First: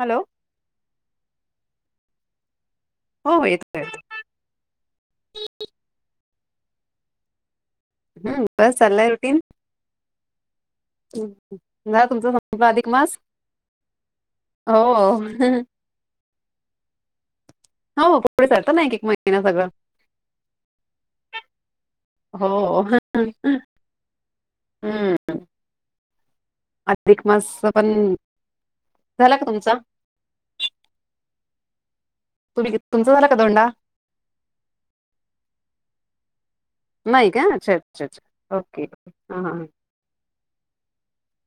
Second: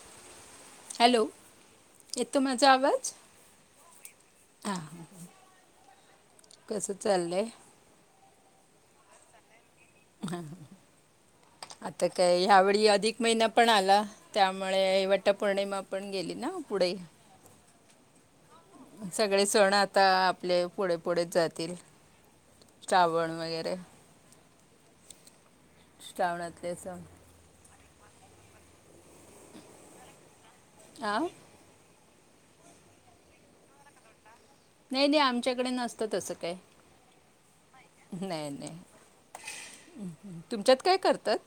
Hello hello यत म वाज हो हो येतोय येतोय. कस चाललंय हम्म बस अल्ला रुटीन हा हा ह हम् आता काय ह्यावेळी अधिक महिना पण आला हो त्यामुळे हो वाट पौर्णिमा पण गेली ना पुढे ह हो पुढे सरतं ना एक एक महिना सगळे सगळं सण आता आपले पुढे पुढेच जातील हो श्रावण वगैरे हम्म श्रावणातले सग अधिक मास पण झाला का तुमचा आ तुम्ही तुमचं झाला का दोंडा नाही नाही आमच्याकडे नसतं तसं काय नाही का छच छ नाही ओके नाही ह ह तुमच्यात काय करतात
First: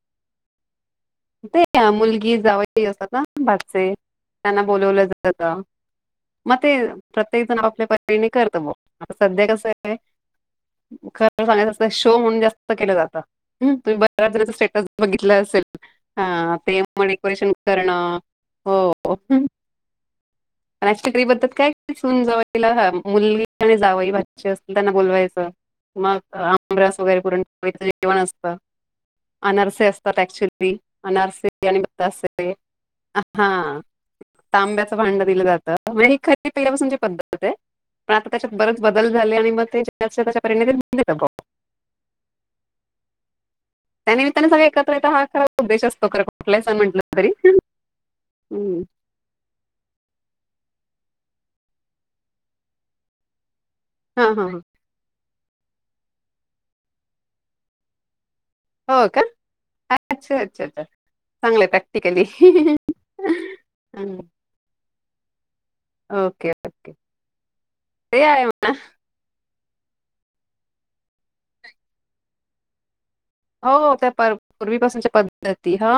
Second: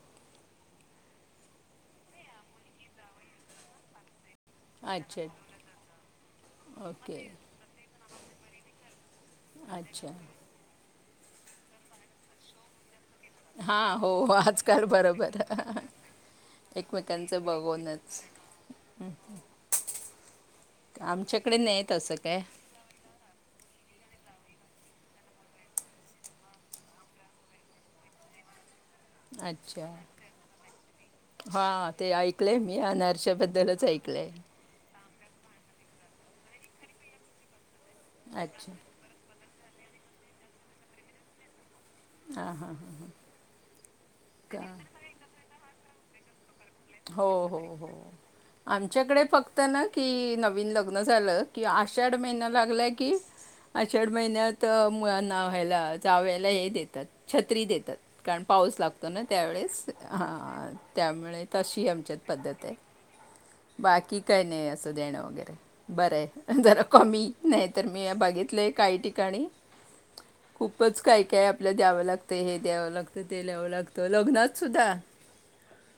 ते मुलगी जाव असात ना बाजचे त्यांना बोोलवलं अच्छा जात मग ते ओके प्रत्येक जण आपल्या परीणी करत ब आता सध्या कसं आहे अच्छा खर सांगायचं शो म्हणून जास्त केलं जात म हां तुम्ही हो बऱ्या आजकाल स्टेटस बरोबर बघितलं असेल हा ते म एकमेकांचं डेकोरेशन करणं बघूनच हो राज ठाकर बद्दल आमच्याकडे नाही तसं कायून काय जवळला मुव अस त्यांना बोलवायचं मग आमस वगैरे कर जेवण असतं अनरसे अच्छा असतात ऍक्चुली अनारस आणि हा ब ते ऐकलंय मी हा अनारशाबद्दलच ऐकलंय तांब्या ड ख प त्याच्यात अच्छा बच बदल झा च्या पिंद हा हा हा हा त्यानिमित्ताने सग एकत्र यता हा खराच उद्ेश असतो ख हो हो हम्म. आमच्याकडे फक्त ना की न लागला की हा हा हा. नाव्याला चाव्याला हे देतात छत्री देतात कारण पाऊस हो लागतो का ना त्यावेळेस त्यामुळे चांग तशी आमच्यात प्रॅक्टिकली पद्धत आहे बाकी काय नाही असं देणं वगैरे बरं ओके आहे जरा ओके कमी नाही तर मी ते आहे म्हणा. बघितलेय काही ठिकाणी खूपच काय काय आपल्या द्यावं लागतंय हे द्यावं लागतं तर ते ल्यावं हो लागतं त्या पर- लग्नात सुद्धा पूर्वीपासूनच्या पद्धती हा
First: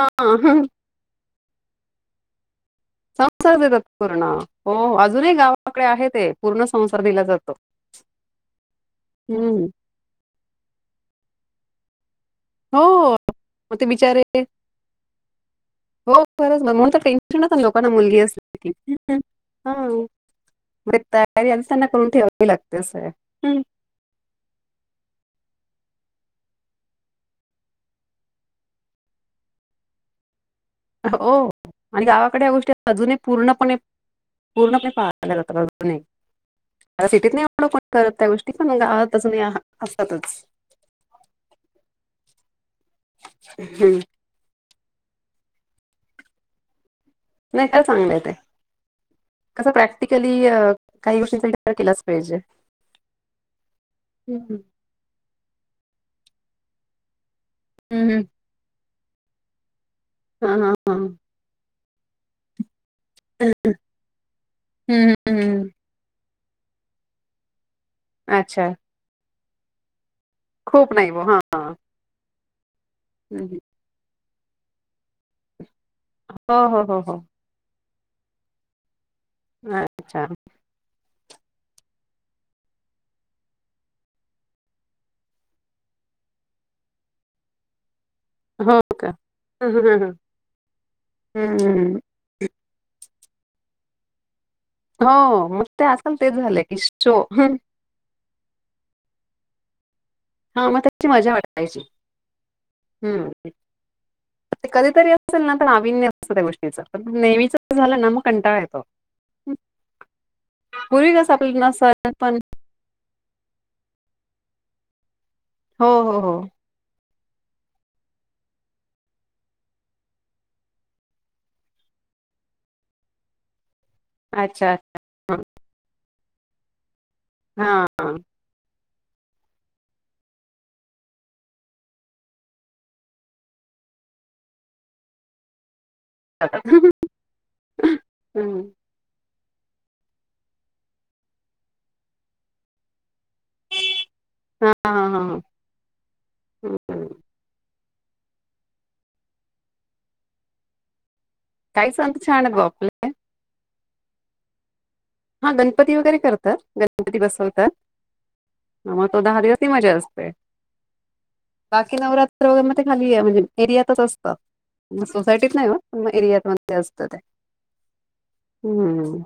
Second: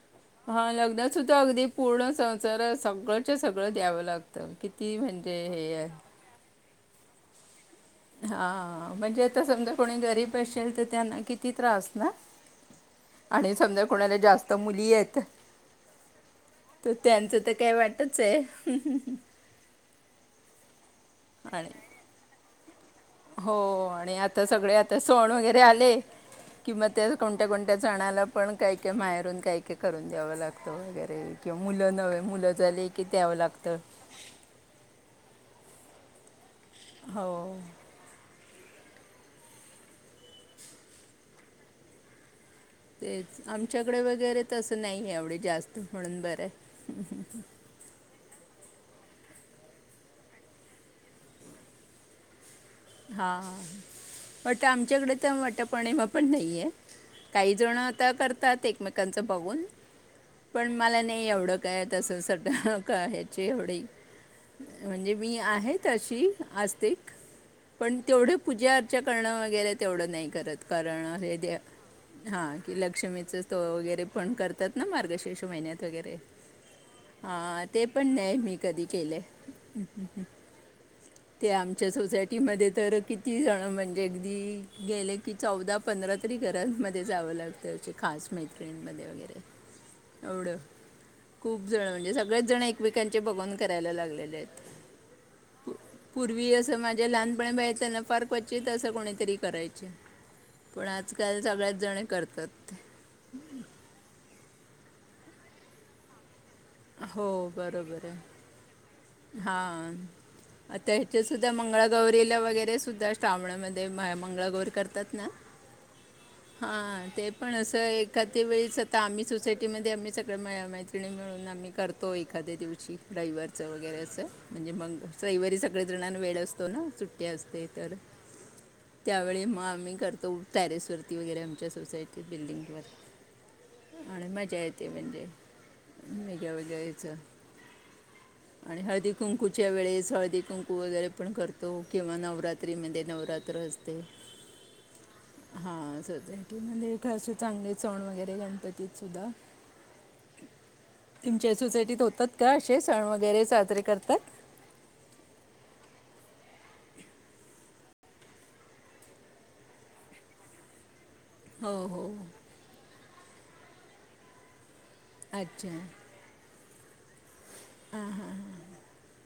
हा लग्नात सुद्धा अगदी पूर्ण सं जर सगळंच संसार सगळं देतात द्यावं पूर्ण लागत हो किती अजूनही म्हणजे हे गावाकडे आहे ते पूर्ण संसार दिला जातो हा म्हणजे आता हम्म. समजा कोणी गरीब असेल तर त्यांना किती त्रास ना हो आणि मग समजा ते कुणाला बिचारे जास्त मुली आहेत हो बरच ब म्ह तर त्यांचं टेन्शनच ना काय लोकांना वाटच मुलगी अस आहे लागते असं आहे हम्म. हो आणि आता सगळे आता सण वगैरे आले किवा त्या कोणत्या कोणत्या जणाला पण काही काय माहेरून काही काय करून द्यावं लागत हो आणि गावाकडे या गोष्टी झाली की अजूनही द्यावं पूर्णपणे लागतं पूर्णपणे पाल्या सिटीत हो नाहीढण करत त्या गोष्टी त पण गावातच नाही असतच तेचं आमच्याकडे वगैरे तसं नाही एवढ जास्तं म्हणून बरं आहे. नाही खरं चांगलं आहे ते. कसं प्रॅक्टिकली काही गोष्टींचा विचार केलाच पाहिजे हा हम्म. बट आमच्याकडे तर मट पणिमा पणं नाहीं आहे. कांहीं जण आता हम्म. करतात एकमेकांचं बघून हां, हां, पणं हां. मला नाही एवढं काय तसं संध्या कारायची हम्म, एवढी हम्म, म्हणजे मी हम्म. आहे तशी आसस्तीक पण तेवढं अच्छा. पूजा अर्चा करणं वगैरे तेवढं नाही करत हे खूप कारण नाही हे बुवा द्य हां. हा की लक्ष्मीच हं. वगैरे पण करतात ना मार्गशीर्ष टीशू महिन्यांत वगैरे हो, हो, हो, हो. हा ते पणं नाहीं मी कधी केलें अच्छा. ते आमच्या सोसायटी मध्ये तर किती जणं म्हणजे अगदी गेले की चौदा पंधरा तरी घरांमध्ये जावं लागतं असं खास हो मैत्रिणींमध्ये का? वगैरे हं, हं, हं, हं. एवढं खूप जण हम्म. म्हणजे सगळेच जण एक पिकांचे भगवण करायला लागले आहेतः हो मग ते असलं तेचं झालंय की असं माझ्या शो लहानपणी बाहेर ना फार क्वचितच तसं कोणीतरी अस करायचे हा मग पण ती माझी आजकाल वाट सगळ्याच पाहायची जण करतात हम्म ते कधी तरी असेल नाविन्य असतं त्या गोष्टी पणं हो नेहमीचं झाल बरोबर ना मग आहे कंटाळा येतो. पूर्वी त्यांच्या कसं सुद्धां आपल्याला सण मंगळागौरीला पण वगैरे सुद्धां श्रावणामध्ये मंगळागौरी करतात ना हो हो हो पणं असं एखाद्या वेळेस आता आम्हीं सोसायटीमध्ये आम्हीं सगळं मैत्रिणी मिळून आम्हीं तो एखाद्या दिवशी रविवचा वगैरे म्हणजे अच्छा म रविवारी सगळे जणं वेळ असतो ना सुट्टी असतें हा तर त्यावेळी मग आम्ही करतो त्यारीसर्व सुरती वगैरे आमच्या सोसायटी बिल्डिंगवर आणि मजा येते म्हणते हॉलो गाईज हम्म. हळदी कुंकू जच्या वेळे सळदी कुंकू वगैरे पणं करतों किंवा नवरात्रीमध्ये नवरात्र हा हा हा हा म्हणजे हम्म. खासे चांगले. पणं वगैरे गणपतीत सुद्धां तुमच्या काही सोसायटीत सण तर होतात छान का आहेत बा असे आपले सण वगैरे साजरे करतात हा गणपती वगैरे करतात गणपती बसवतात हा मग त दहा दिवस ची मजा असतें हो बाकी हो नवरात्र वगैरे मध ते खाली म्हणजे एर्यातच असतं सोसायटीत नाही अच्छा होत पूर्ण एरियात मध्यें होत असतं ते हम्म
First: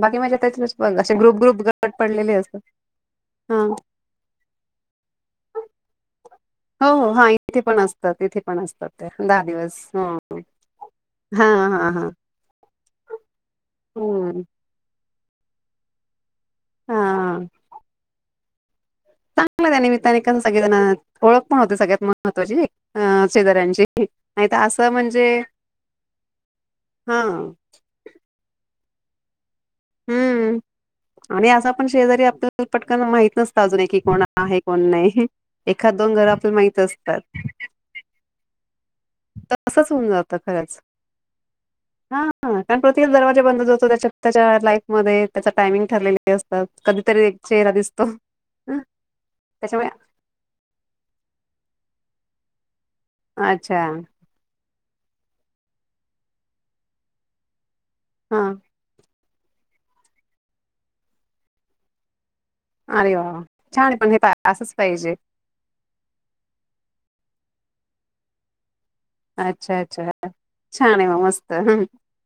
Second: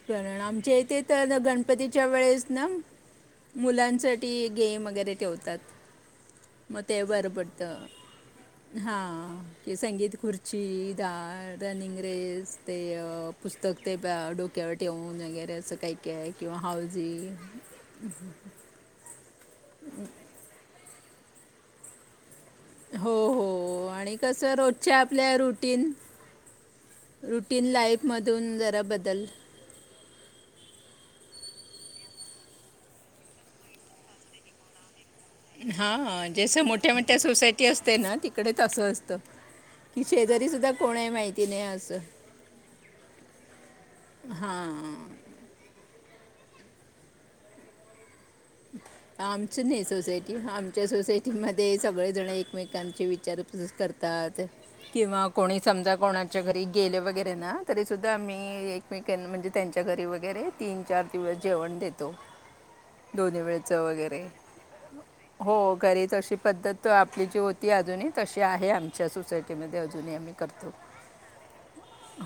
बाकी माझ्या कारणं त्याच्यातच आमच्या बघ इथे असे तर ग्रुप ग्रुप गट गणपतींच्या पडलेले वेळेस असतात ना. हा मुलांसाठी गेम्स वगैरे ठेवतात मग हो ते हो हा बरं इथे पणं पडतं असतांत इथे पणं असतांत हां दहा की दिवस संगीत हो. खुर्ची डाळ हा रनिंग हा रेस ते पुस्तकं ते हम्म डोक्यावर ठेवा टेऊन वगैरे असं काही का आहे किंवा हावजी चांगला त्या निमित्याने सगळें जणं ओळख पणं होते सगळ्यांत महत्वाची हो अ शेजऱ्यांची हो आणि नाहीं कसं तर असं रोजच्या म्हणजे आपल्या रुटीन हा रुटीन लाईफमधून जरा बदल. हम्म आणि असं पणं शेजारी आपल्याला पटकनना माहित नसतं अजून कि कोण आहे कोण नाहीं हा जस मोठ्या मोठ्या सोसायटी असतें ना तिकडे तसं असते तसंच होऊन जातं खरच माहिती नाही असं हा कारणं प्रत्येक दरवाजा बंदतो जोडतो त्याच्या त्यांच्या लाईफ हां मध्ये त्यांच्या टायमिंग ठरलेला असतो कधीतरी चेहरा दिसतो. हं, आमचं नाहीं त्याच्यामुळे सोसायटी आमच्या सोसायटीमध्ये सगळें जणं एकमेक कांची विचारपूस अच्छा करतात किंवा कोणी समजा कोणाच्या घरी गेले वगैरे ना तरी सुद्धां हा आम्ही एकमेकांना म्हणजे त्यांच्या घरी वगैरे तीन चार दिवस जेवणं देतो. अरे वा दोन्ही वा. वेळच छान आहे पण हे वगैरे पा- असंच पाहिजे हो घरीच अशी पद्धत आपली जी होती ती अजूनही तशी आहे आमची अच्छा अच्छा छान आहे म मस्त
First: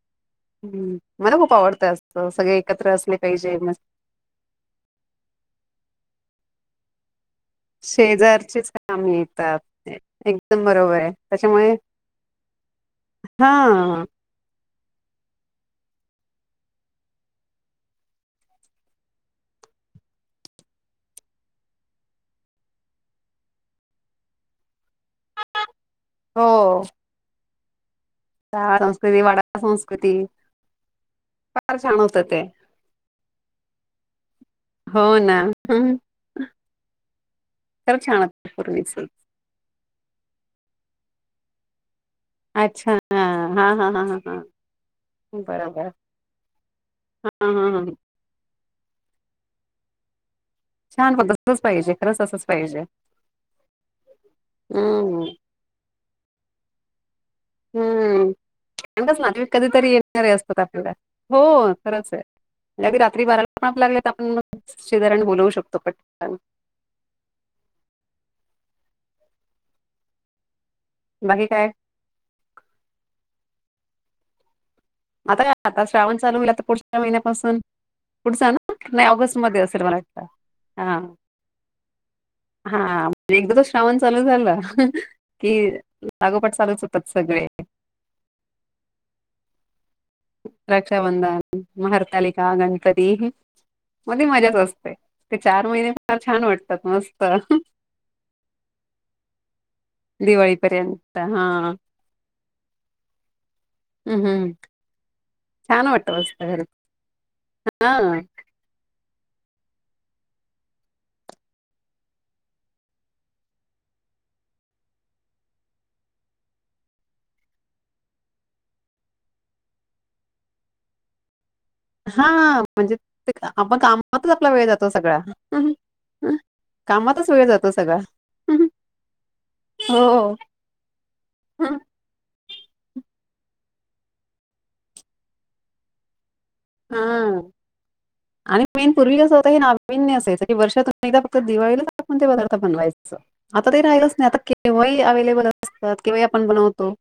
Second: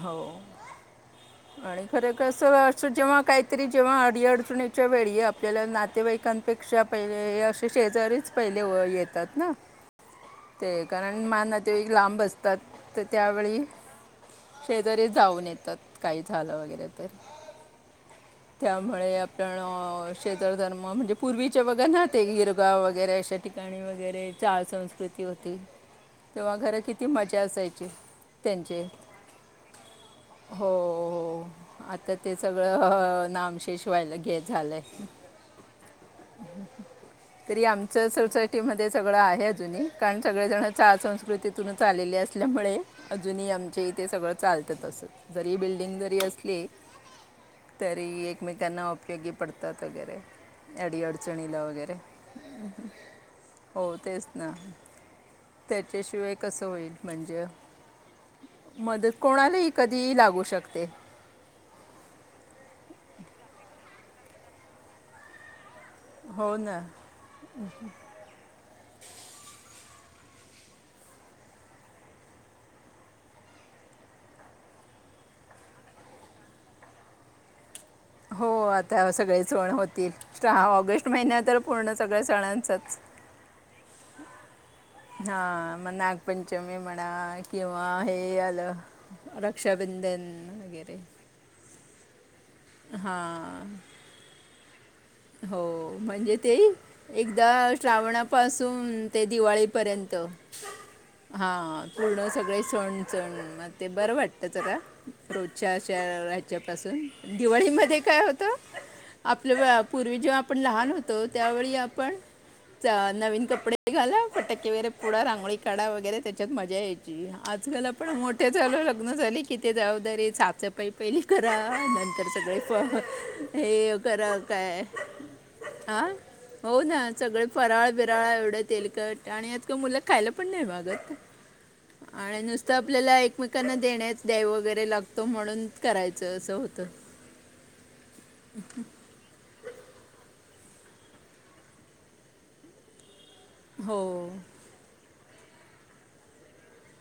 हो हम्म. मला खूप आणि आवडतं खर असतं कस सगळे असं एकत्र असले जेव्हा पाहिजे काहीतरी मस्त जेव्हा अडी अडचणीच्या वेळी आप आपल्या नातेवाईकांपेक्षा पहिले हे असे शेजारीच पहिले शेजारचेच व कामे येतात ना ए- एकदम ते बरोबर आहे कारण मान त्याच्यामुळे ते एक लांब असतात हा त्यावेळी शेजारी जाऊन येतात काही झालं वगैरे तर त्यामुळे आपण क्षेत्रधर्म म्हणजे पूर्वीचे बघा नाते गिरगाव वगैरे अशा ठिकाणी वगैरे चाळ संस्कृती होती तेव्हा घरं हो किती मजा असायची त्यांचे संस्कृती वडा संस्कृती हो फार छान आता होतं ते सगळं नाम शेषवायला घे झालंय हो ना हम्म तरी आमच सोसायटी मध्ये सगळं आहे अजूनही कारण सगळेजण चाळ संस्कृतीतूनच आलेले असल्यामुळे अच्छा हा अजूनही हा आमचे हा हा इथे हा सगळं हा चालत तस जरी बरोबर बिल्डिंग हा जरी असली हा हा तरी एकमेकांना उपयोगी पडतात वगैरे छान हो तसच अडीअडचणीला वगैरे पाहिजे खरंच असच पाहिजे हो तेच ना हम्म त्याच्याशिवाय कसं होईल म्हणजे हम्म मदत नातेवाईक कोणालाही कधीतरी कधीही येणार लागू असतात शकते आपल्याला हो खरंच आहे रात्री बाराला पण आपल्याला लागले तर आपण मग शेजाऱ्यांना बोलवू शकतो पटकन. हो ना बाकी काय आता काय आता श्रावण चालू होईल आता पुढच्या महिन्यापासून [inaudible] हो पुढचा ना? नाही आता सगळे ऑगस्टमध्ये सण असेल मला वाटतं. होतील हां, ऑगस्ट महिन्या तर पूर्ण सगळ्या सणांचाच हां. एकदा तो श्रावण चालू झाला कि हा मग लागोपाठ चालूच होतात सगळे ते आल रक्षाबंधन म हरतालिका गणपती हा मध्ये मजाच असते ते हो महिने फार म्हणजे छान ते वाटतात मस्त एकदा श्रावणापासून ते दिवाळीपर्यंत दिवाळीपर्यंत. हा हां. पूर्ण सगळे सण सण म ते बरं हं, वाटत हं. जरा रोजच्या छान अशा वाटतं मस्त राज्या घरी. पाासून दिवाळीमध्ये हां. काय होत आपलं पूर्वी जेव्हा आपण लहान होतो त्यावेळी आपण नवीन कपडे घाला फटके वगैरे पुढा रांगोळी काढा वगैरे त्याच्यात मजा यायची आत आजकाल आपण मोठे झालो लग्न झाली किती जबाबदारी साचपाई पहिली कर नंतर हां, म्हणजे सगळे ते आपण हे कामातच करा आपला वेळ काय जातो सगळा आंह हो ना कामातच सगळे वेळ जातो फराळ सगळा. बिराळा एवढं तेल कट आणि आज काल मुलं खायला हो. पण नाही मागत आणि नुसतं आपल्याला एकमेकांना देण्या द्याय वगैरे लागतो म्हणून करायचं असं होतं हा आणि मेन पूर्वी कस होत ना नावीन्य असायचं की वर्षातून एकदा फक्त दिवाळीला आपणते पदार्थ बनवायचं आता ते हो राहिलंच नाही आता केव्हाही अवेलेबल असतात केव्हाही आपण बनवतो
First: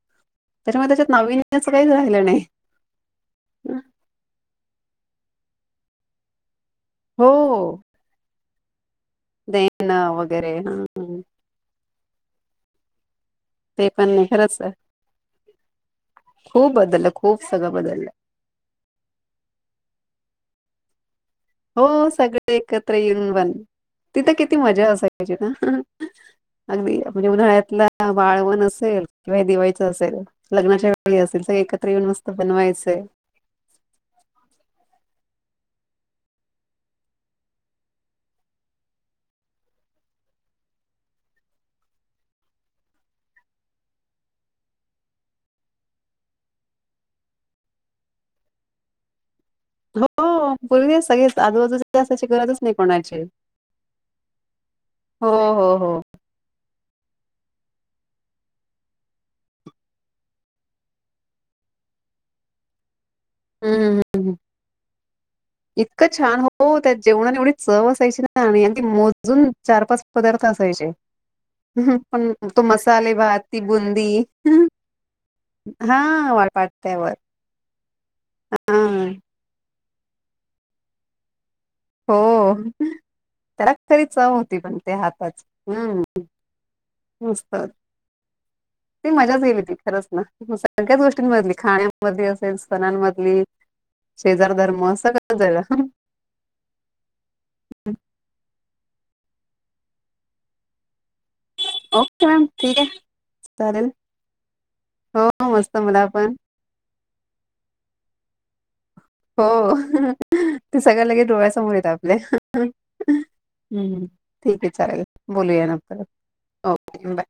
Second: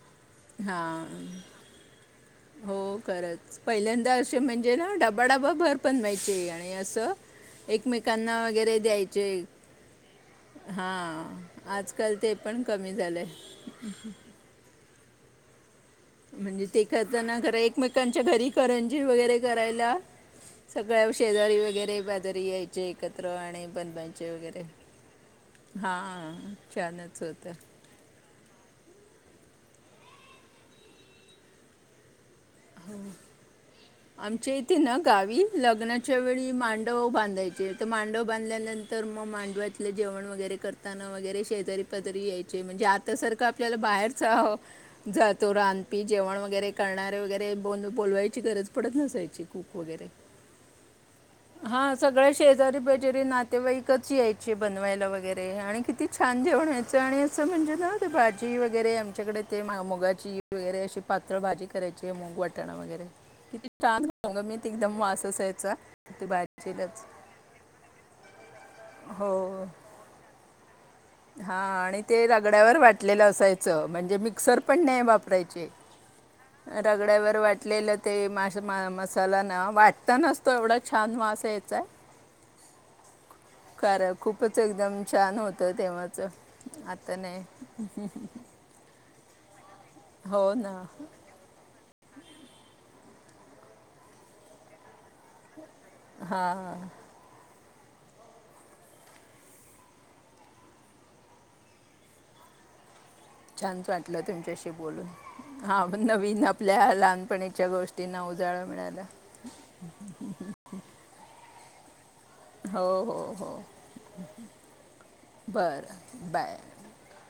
हा त्याच्यामुळे त्याच्यात नाविन्याचं काहीच राहिलं नाही. हो खरच पहिल्यांदा असे म्हण म्हणजे ना डबा डबा भर पनवा्हायचे आणि असं एकमेकांना वगैरे द्याय देण वगैरे हा हम हां आजकाल ते पण कमी झाले ते पण नाही खरचंय म्हणजे ते खता नार सगळं बदललं. एकमेकांच्या घरी करंजी वगैरे करायला सगळ्या शेजारी हो वगैरे बाजारी सगळे यायचे एकत्र येऊन पण आणि बनवायचे तिथं किती वगैरे मज्जा असायची ना हां अगदी छानच म्हणजे होतं उन्हाळ्यातला वाळवण असेल किंवा दिवाळीच असेल, लग्नाच्या वेळी असेल सगळे एकत्र येऊन मस्त ह बनवायचे. आमच्या इथे ना गावी लग्नाच्या वेळी मांडव बांधायचे तर मांडव बांधल्यानंतर मग मांडव्यातलं जेवण वगैरे करताना वगैरे शेजारी पाजारी यायचे म्हणजे आता सारखं आपल्याला बाहेरच जातो रांधपी जेवण वगैरे करणारे वगैरे बोलवायची गरज पडत नसायची कूक हो, वगैरे पूर्वी सगळेच हा आजूबाजूचे असायची सगळ्या गरजच नाही शेजारी बजेरी कोणाची. नातेवाईकच यायचे बनवायला हो, वगैरे हो, आणि हो. किती छान जेवणं चण्याचं म्हणजे ना ते भाजी वगैरे आमच्याकडे ते मुगाची वगैरे अशी पातळ भाजी करायचे ग वटाणा वगैरे किती हं, हं, छान घमघमीत एकदम वास असायचा ईतकं ते छान हो त्या भाजीलाच जेवणाला एवढी चव असायची ना आणिअगदी हो मोजून चार पाच पदार्थ असायचं हा आणि ते तो रगड्यावर मसाले वाटलेलं भात, ती असायचं बुंदी म्हणजे मिक्सर पण नाही वापरायचे हां, वाळपाट्यावर. रगड्यावर वाटलेलं ते मास हां. मसाला ना वाटतानाच तो एवढा छान वास यायचा हो त्याला खरी चव होती पण ते हाताची हं, तेव्हाच आता नाही मज्जाच गेली ती खरंच ना?.. सगळ्याच गोष्टींमधली खाण्या मधली असेल, सणांमधली, शेजार धर्म सगळंच गेलं हा ह ओके मॅम ठीक आहे चालेल छानच वाटलं तुमच्याशी बोलून हो मस्त हा मला पण नवीन आपल्या लहानपणीच्या गोष्टींना उजाळा मिळाला हो ते सगळं लगेच डोळ्यासमोर येत आपल्या हुं हो हो हो हुं ठीक आहे. चालेल बोलूया नंतर बरं आपण. Bye okay bye